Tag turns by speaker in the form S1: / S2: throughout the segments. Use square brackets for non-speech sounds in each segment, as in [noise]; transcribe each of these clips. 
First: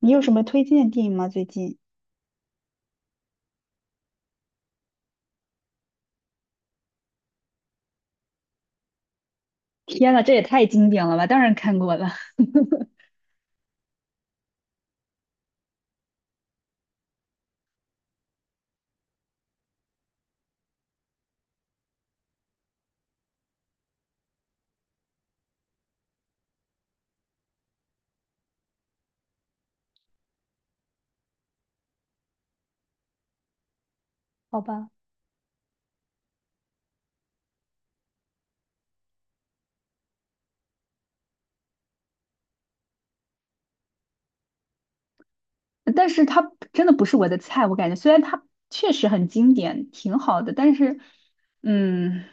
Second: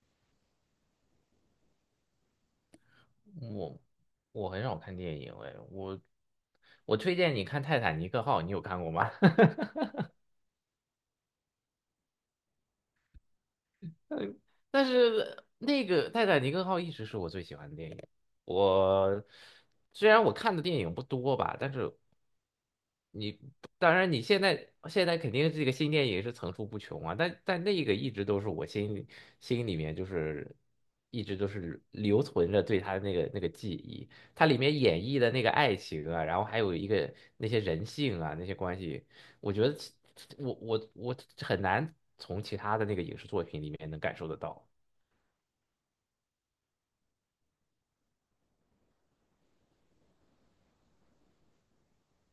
S1: 你有什么推荐的电影吗？最近？
S2: 我我很少看电影哎，我推荐你看《泰坦尼克号》，你有看过吗？[laughs]
S1: 天呐，这也太经典了吧！当然看过了，[laughs]
S2: 嗯，但是那个《泰坦尼克号》一直是我最喜欢的电影。我虽然我看的电影不多吧，但是你当然你现在肯定这个新电影是层出不穷啊，但那个一直都是我心里面就是一直都是留存着对他的那个记忆。它里
S1: 好
S2: 面
S1: 吧，
S2: 演绎的那个爱情啊，然后还有一个那些人性啊那些关系，我觉得其我很难从其他的那个影视作品里面能感受得到。
S1: 但是它真的不是我的菜。我感觉虽然它确实很经典，挺好的，但是，嗯，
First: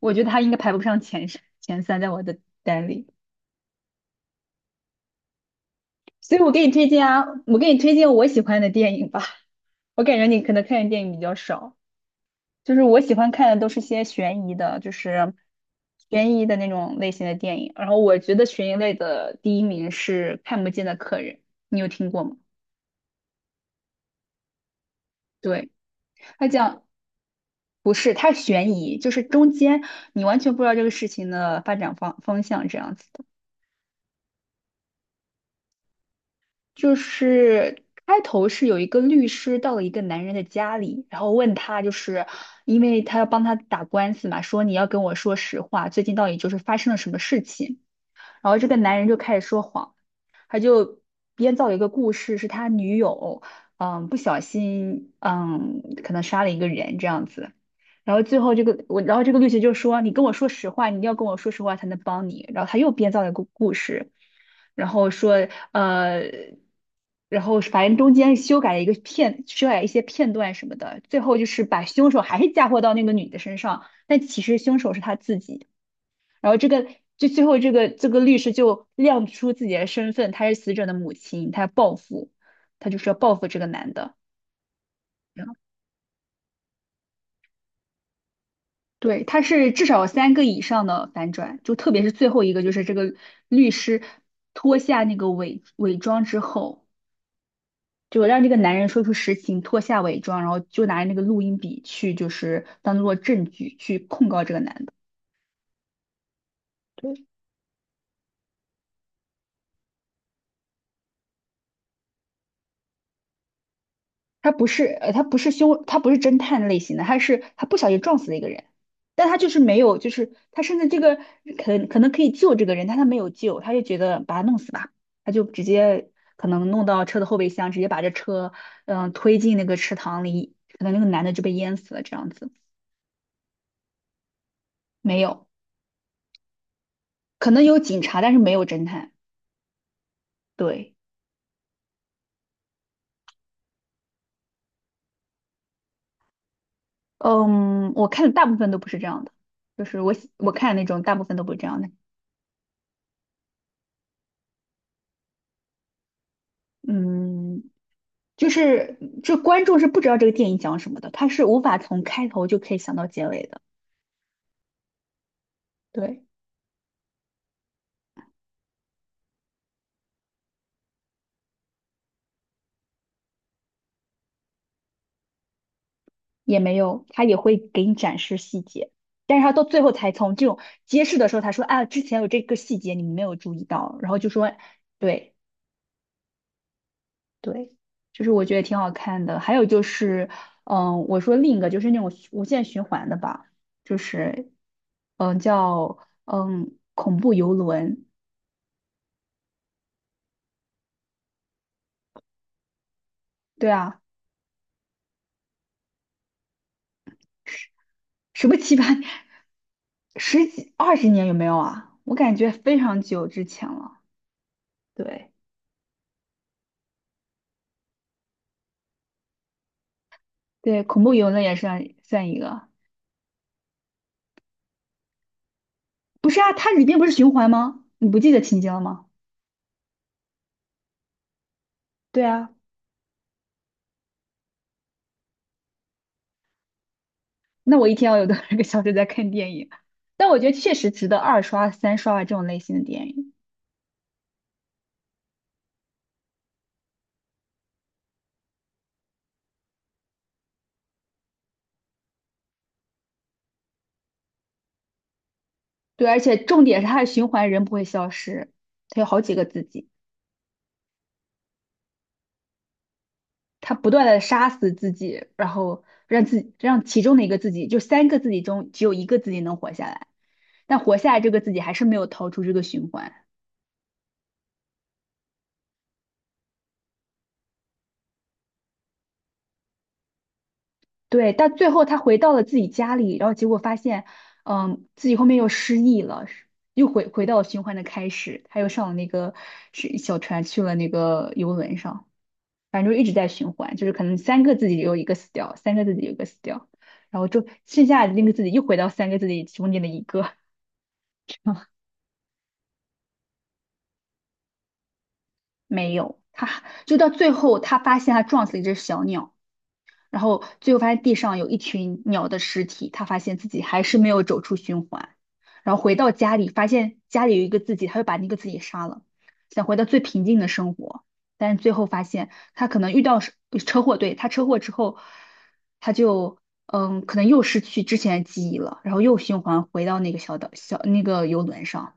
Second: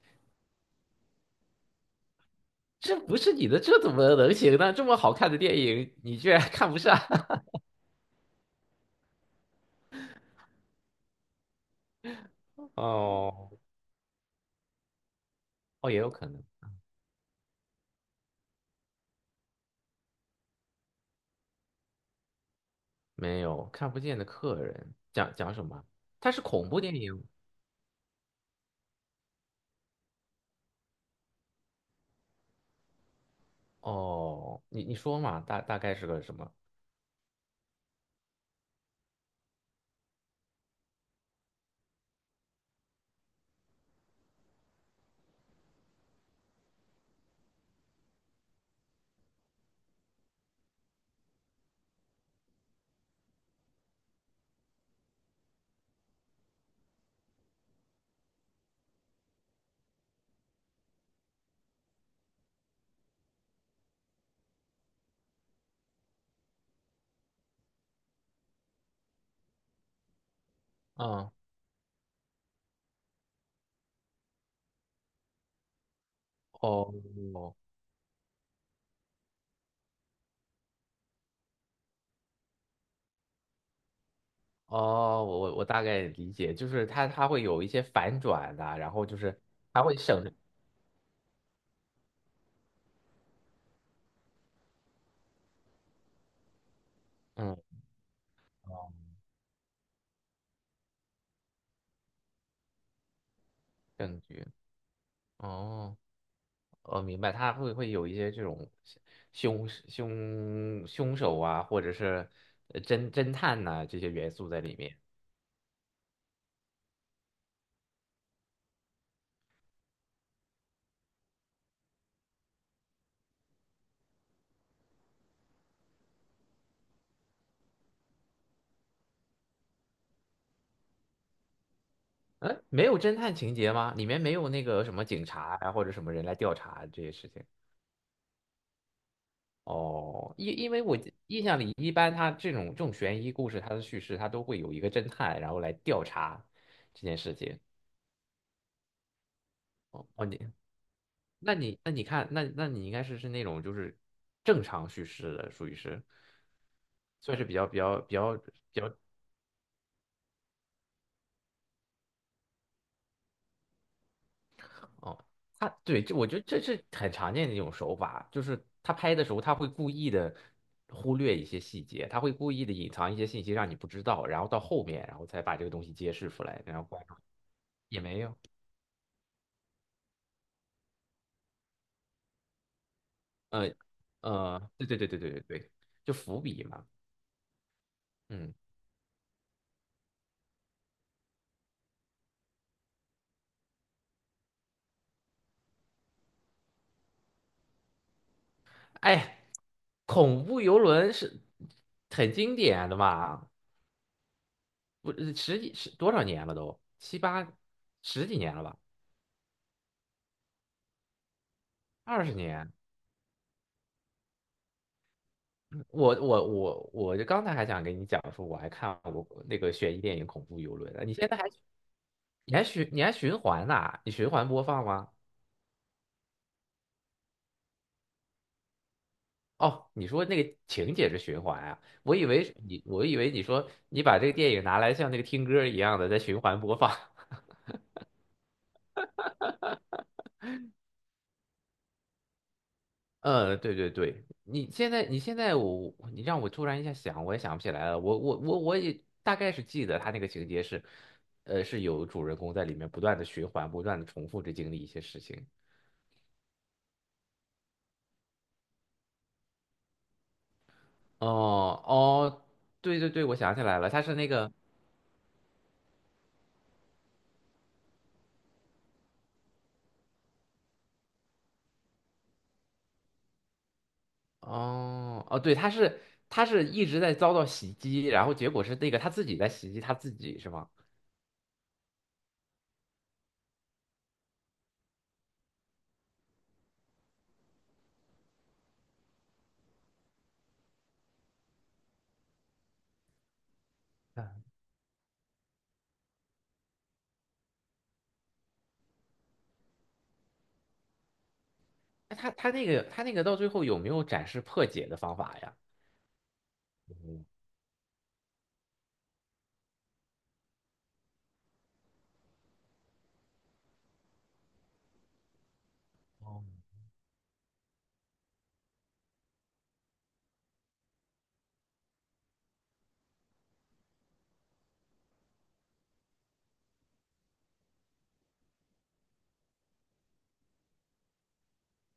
S1: 我觉得它应该排不上前十前三，在我的单
S2: 这
S1: 里。
S2: 不是你的，这怎么能行呢？这么好看的电影，你居
S1: 所以
S2: 然 [laughs]
S1: 我给
S2: 看
S1: 你
S2: 不
S1: 推
S2: 上？
S1: 荐啊，我给你推荐我喜欢的电影吧。我感觉你可能看的电影比较少。
S2: [laughs]
S1: 就是我喜欢
S2: 哦
S1: 看的都是些悬疑的，
S2: 哦，也有可
S1: 悬
S2: 能。
S1: 疑的那种类型的电影。然后我觉得悬疑类的第一名是《看不见的客人》，你有听过吗？
S2: 没有，看不见的客人，讲讲什
S1: 对，
S2: 么？它是
S1: 他
S2: 恐怖
S1: 讲
S2: 电影
S1: 不是，他悬疑，就是中间你完全不知道这个事情的发展方向这样子的。
S2: 哦。你说嘛，大概是个什么？
S1: 就是开头是有一个律师到了一个男人的家里，然后问他，就是因为他要帮他打官司嘛，说你要跟我说实话，最近到底就是发生了什么事情。然后这个男人就开始说谎。编造一个故事，是他女友，不小心，可能杀了一个人这样子。然后最后这个我，然后这个律师就说："你跟我说实话，你一定要跟我说实话才能帮你。"然后他又编造了一个故事，然后说，然后反正中间修改了一个片，修改一些片段什么的，最
S2: 嗯，
S1: 后就是把凶手还是嫁祸到那个女的身上，但其实凶手是他自己。然后这个
S2: 哦
S1: 就最后这个律师就亮出自己的身份，他是死者的母亲，她要报复，她就是要报复这个男的。
S2: 哦，我
S1: 然后
S2: 我我大概理解，就是它会有一些反转的，然后就
S1: 对，他
S2: 是
S1: 是
S2: 它
S1: 至
S2: 会
S1: 少有
S2: 省，
S1: 三个以上的反转，就特别是最后一个，就是这个律师脱下那个伪装之后，
S2: 嗯，
S1: 就让这个男人
S2: 哦，
S1: 说出实情，脱下伪装，然后就拿着那个录音笔去，就是当做证据去
S2: 证
S1: 控告
S2: 据，
S1: 这个男的。
S2: 哦。明
S1: 对，
S2: 白，他会有一些这种凶手啊，或者是侦探呐、这些元素
S1: 他
S2: 在
S1: 不
S2: 里
S1: 是
S2: 面。
S1: 他不是凶，他不是侦探类型的，他是他不小心撞死了一个人，但他就是没有，就是他甚至这个可能可以救这个人，但他没有救，他就觉得把他弄死吧，他就直接可能弄到车的后备箱，直接把这车推进那个池塘里，可能那个男的就被淹死了这样子，
S2: 嗯，没有侦探情节吗？里面没有那个什么
S1: 没
S2: 警
S1: 有，
S2: 察啊，或者什么人来调查这些事情。
S1: 可能有警察，但是没有侦探，
S2: 哦，因为
S1: 对，
S2: 印象里，一般他这种悬疑故事，它的叙事它都会有一个侦探，然后来调查这件事情。
S1: 嗯，我看的大部分都不是这样的，就是
S2: 哦
S1: 我
S2: 哦，
S1: 喜我看的那种大部分都不是这样的，
S2: 你看，那你应该是那种，就是正常叙事的，属于是算是比
S1: 嗯。
S2: 较比较比
S1: 就
S2: 较。
S1: 是这观众是不知道这个电影讲什么的，他是无法从开头就可以想到结尾的。
S2: 哦，对，这
S1: 对，
S2: 我觉得这是很常见的一种手法，就是他拍的时候，他会故意的忽略一些细节，他会故意的隐藏一些信息让你不知道，然后到后面，然后才把这个东西揭示出
S1: 也
S2: 来，
S1: 没
S2: 然后观
S1: 有，
S2: 众
S1: 他也会给你
S2: 也
S1: 展
S2: 没有，
S1: 示细节，但是他到最后才从这种揭示的时候，他说啊，之前有这个细节你们没有注意
S2: 呃
S1: 到，然后就说
S2: 对对对对对
S1: 对
S2: 对对，就伏笔嘛。
S1: 对，就是我
S2: 嗯，
S1: 觉得挺好看的。还有就是，嗯，我说另一个就是那种无限循环的吧，就是叫恐怖游轮，
S2: 哎，恐怖游轮是很经典的嘛，
S1: 对啊。
S2: 不，十几十多少年了都，七八十几
S1: 什
S2: 年
S1: 么
S2: 了
S1: 七
S2: 吧，
S1: 八年、十几二十年有没有啊？我
S2: 二十
S1: 感觉
S2: 年。
S1: 非常久之前了。对
S2: 我就刚才还想跟你讲说，我还看过那个悬疑电影《恐怖游
S1: 对，
S2: 轮》
S1: 恐
S2: 呢。
S1: 怖游乐也算一个。
S2: 你循环播放吗？
S1: 不是啊，它里边不是循环吗？你不记得情节了吗？
S2: 哦，你说那个情节是循环啊？
S1: 对啊，
S2: 我以为你说你把这个电影拿来像那个听歌一样的在循环播放。[laughs]
S1: 那我一天要有多少个小时在看电影？但我觉得确实值得二刷、三刷啊这种类型的电影。
S2: 嗯，对对对，你现在你让我突然一下想，我也想不起来了。我也大概是记得他那个情节是，是有主人公在里面不断的循环，不断的重复着经历一些事情。
S1: 对，而且重点是它的循环，人不会消失，它有好几个自己，
S2: 哦哦，对对对，我想起
S1: 它
S2: 来
S1: 不
S2: 了，他
S1: 断
S2: 是
S1: 的
S2: 那
S1: 杀
S2: 个
S1: 死自己，然后让自己让其中的一个自己，就三个自己中只有一个自己能活下来。但活下来这个自己还是没有逃出这个循环。
S2: 哦哦，对，他是一直在遭到袭击，然后结果是那个他自己在袭击他自己是吗？
S1: 对，但最后他回到了自己家里，然后结果发现，嗯，自己后面又失忆了，又回到了循环的开始。他又上了那个是小船去了那个游轮上，反正就一直在循环，就是可能三个自己有一个死掉，三个自己有一个死掉，然后就剩下的那个自己又回到三个自己中间的一个，[laughs]
S2: 那他那个到最后有没有展示破解的方法呀？
S1: 没有，他就到
S2: 嗯，
S1: 最后他发现他撞死了一只小鸟。然后最后发现地上有一群鸟的尸体，他发现自己还是没有走出循环，然后回到家里，
S2: 哦，
S1: 发现家里有一个自己，他就把那个自己杀了，想回到最平静的生活，但是最后发现他可能遇到是车祸，对，他车祸之后，他就可能又失去之前的记忆了，然后又循环回到那个小岛小那个游轮上。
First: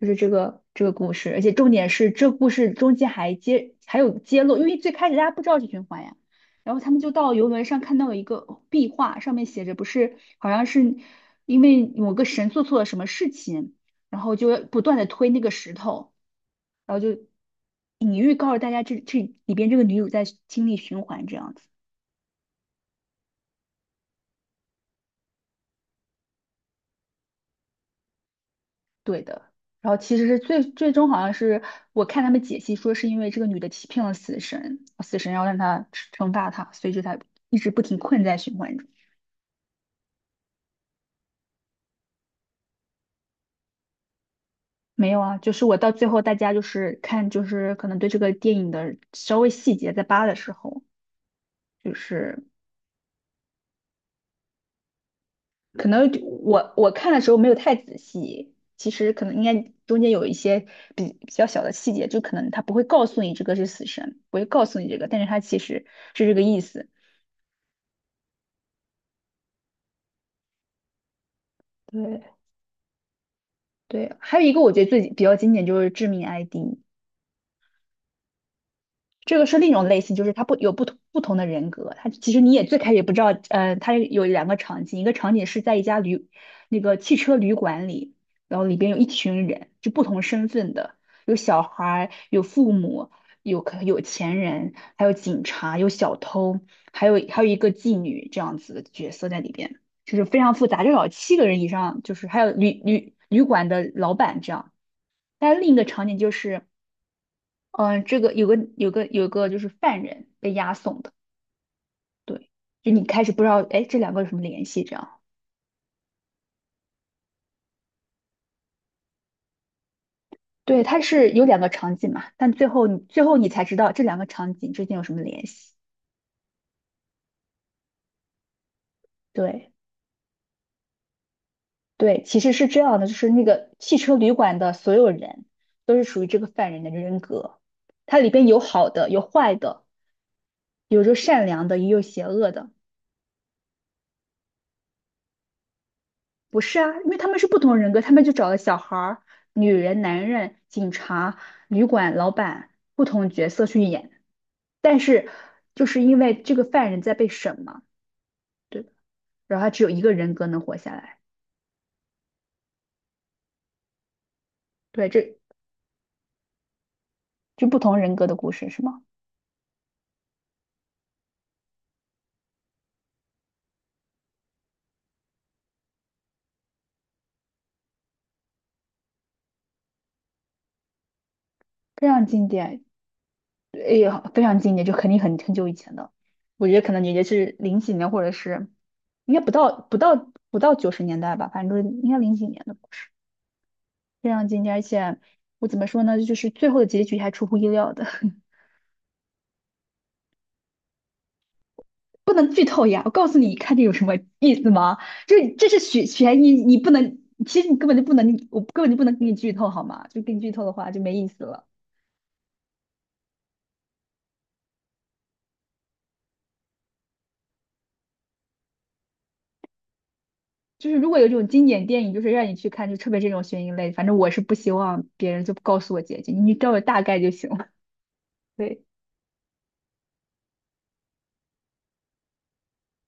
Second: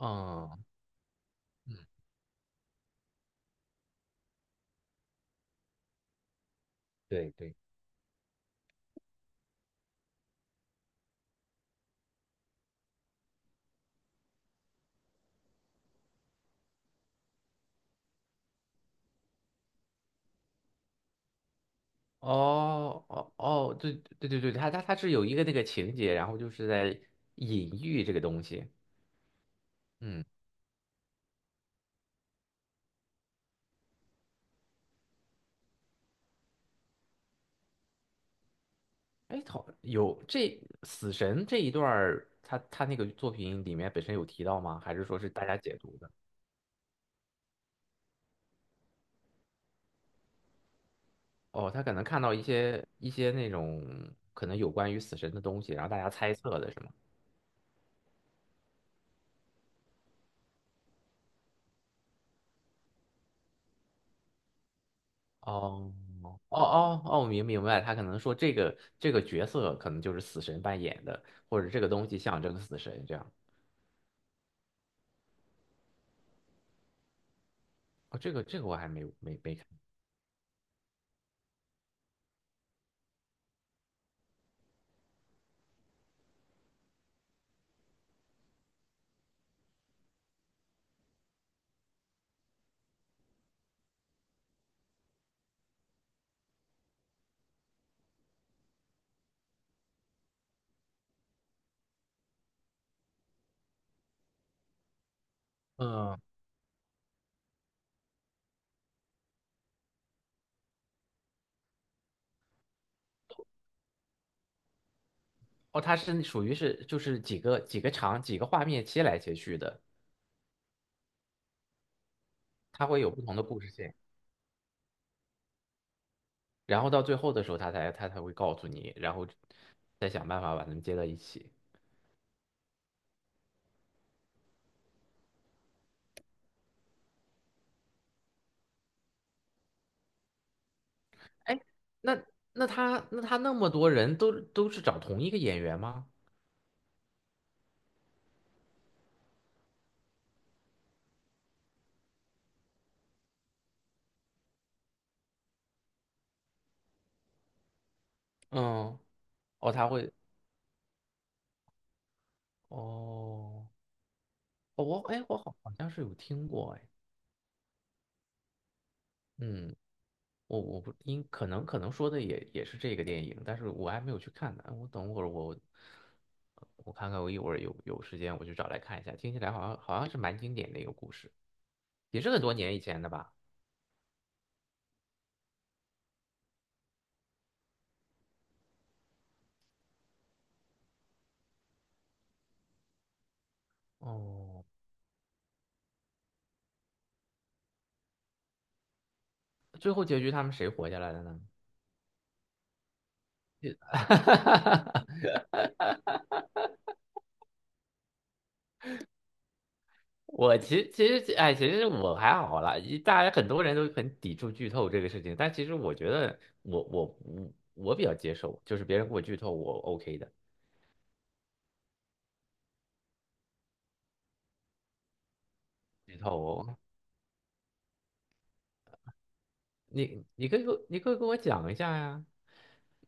S1: 就是这个这个故事，而且重点是这故事中间还有揭露，因为最开始大家不知道是循环呀，然后他们就
S2: 对
S1: 到游
S2: 对，
S1: 轮上看到了一个壁画，上面写着不是好像是因为某个神做错了什么事情，然后就不断的推那个石头，然后就隐喻告诉大家这这里边这个女主在经历循环这样子。
S2: 哦哦哦，对对对对，他是有一个那个情节，然后就是在隐喻这个东西，
S1: 对的。然后其
S2: 嗯。
S1: 实是最终好像是我看他们解析说是因为这个女的欺骗了死神，死神要让她惩罚她，所以就才一直不停困在循环中。
S2: 哎，好，有这死神这一段儿，他那个作品里面本身有提到吗？还是
S1: 没
S2: 说
S1: 有
S2: 是
S1: 啊，
S2: 大
S1: 就
S2: 家
S1: 是我
S2: 解
S1: 到
S2: 读
S1: 最
S2: 的？
S1: 后大家就是看就是可能对这个电影的稍微细节在扒的时候，
S2: 哦，他可
S1: 就
S2: 能看到
S1: 是
S2: 一些那种，可能有关于死神的东西，然
S1: 可
S2: 后大家
S1: 能
S2: 猜测的
S1: 我
S2: 是
S1: 我
S2: 吗？
S1: 看的时候没有太仔细，其实可能应该中间有一些比较小的细节，就可能他不会告诉你这个是死神，不会告诉你这个，但是他其实
S2: 哦
S1: 是这个意
S2: 哦
S1: 思。
S2: 哦哦，明白，他可能说这个角色可能就是死神扮演的，或者这个东西
S1: 对，
S2: 象征死神这样。
S1: 对，还有一个我觉得最比较经典就是《致命 ID》,
S2: 哦，这个我还没有
S1: 这
S2: 没
S1: 个
S2: 没
S1: 是
S2: 看。
S1: 另一种类型，就是它不有不同的人格，它其实你也最开始也不知道，它有两个场景，一个场景是在一家旅那个汽车旅馆里，然后里边有一群人，就不同身份的，有小孩儿，有父母，有钱人，还有警察，有小偷，还有一个妓女这样子的角色在里边，就是非常复杂，至少七个人以上，就是还有旅馆的老板这样。但另一个场
S2: 嗯，
S1: 景就是，嗯、这个有个就是犯人被押送的，对，就你开始不知道，哎，这两个有什么联系？这样，
S2: 哦，它是属于是就是几个画面切来切去的，
S1: 对，它是有两个场景嘛，但最后
S2: 它
S1: 你
S2: 会有不
S1: 最
S2: 同
S1: 后
S2: 的
S1: 你
S2: 故
S1: 才
S2: 事
S1: 知道
S2: 线。
S1: 这两个场景之间有什么联系。
S2: 然后到最后的时候，他才会告诉你，然后
S1: 对
S2: 再想办法把他们接到一起。
S1: 对，其实是这样的，就是那个汽车旅馆的所有人都是属于这个犯人的人格，它里边有好的，有坏的，有着善
S2: 哎，
S1: 良的，也有
S2: 那
S1: 邪恶
S2: 那
S1: 的。
S2: 他那么多人都是找同一个演员吗？
S1: 不是啊，因为他们是不同人格，他们就找了小孩儿、女人、男人、警察、旅馆老板不同角色去演，但是就是因为这个犯人在被审嘛，对吧
S2: 嗯，
S1: 然后他
S2: 哦，
S1: 只有一个人格能活下来，
S2: 哦，哦，
S1: 对，
S2: 哎，我
S1: 这
S2: 好像是有听过，哎，
S1: 就不同人格的故事是吗？
S2: 嗯，我不应可能说的也是这个电影，但是我还没有去看呢。哎我看看，我一会儿有时间我去找来看一下。听起来好像是蛮经典的一个故事，
S1: 非
S2: 也
S1: 常
S2: 是很
S1: 经
S2: 多年以
S1: 典，
S2: 前的吧？
S1: 哎呀，非常经典，就肯定很久以前的，我觉得可能也就是零几年或者是应该不到九十年代吧，反正就是应该零几年的。故事。非常经典，
S2: 哦。
S1: 而且我怎么说呢，就是最后的结局还出乎意料的，[laughs]
S2: 最后结局他们谁活下来的呢？
S1: 不能剧透呀！我告诉你，看这有什么意思
S2: [laughs]
S1: 吗？就是这是悬疑，你不能，其实你根本就不能，我根本就不能给你剧透好吗？就给你剧
S2: 我
S1: 透的
S2: 其
S1: 话
S2: 实
S1: 就
S2: 其
S1: 没意
S2: 实
S1: 思
S2: 哎，
S1: 了。
S2: 其实我还好啦，大家很多人都很抵触剧透这个事情，但其实我觉得我比较接受，就是别人给我剧透我 OK 的，
S1: 就是如果有这种经典电影，就是让你去看，就特别这种悬疑类，反正我是不希望别人就告诉我
S2: 剧
S1: 结局，
S2: 透
S1: 你告诉
S2: 我，
S1: 我大概就行了。[laughs] 对，
S2: 你可以给我讲一下呀。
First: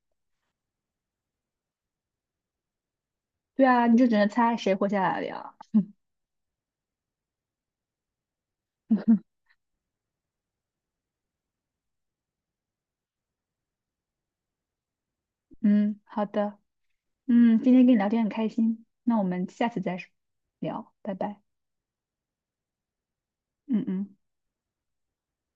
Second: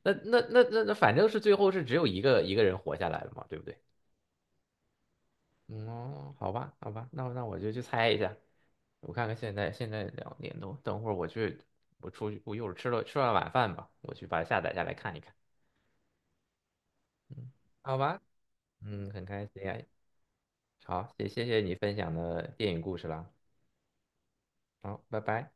S2: 那反正是最后是只有一个人活下来了嘛，对不
S1: 对
S2: 对？
S1: 啊，你就只能猜谁活下来了呀。
S2: 嗯哦，好吧，好吧，那我就去猜一下。我看
S1: [laughs]
S2: 看现在2点多，等会儿我去，我出去，我一会儿吃了晚饭吧，我去把它下载下来看一看。
S1: 嗯，好的。
S2: 嗯，
S1: 嗯，今天跟
S2: 好
S1: 你聊
S2: 吧，
S1: 天很开心，
S2: 嗯，
S1: 那我
S2: 很开
S1: 们
S2: 心
S1: 下
S2: 呀。
S1: 次再聊，拜
S2: 好，谢
S1: 拜。
S2: 谢谢你分享的电影故事啦。
S1: 嗯嗯。
S2: 好，拜拜。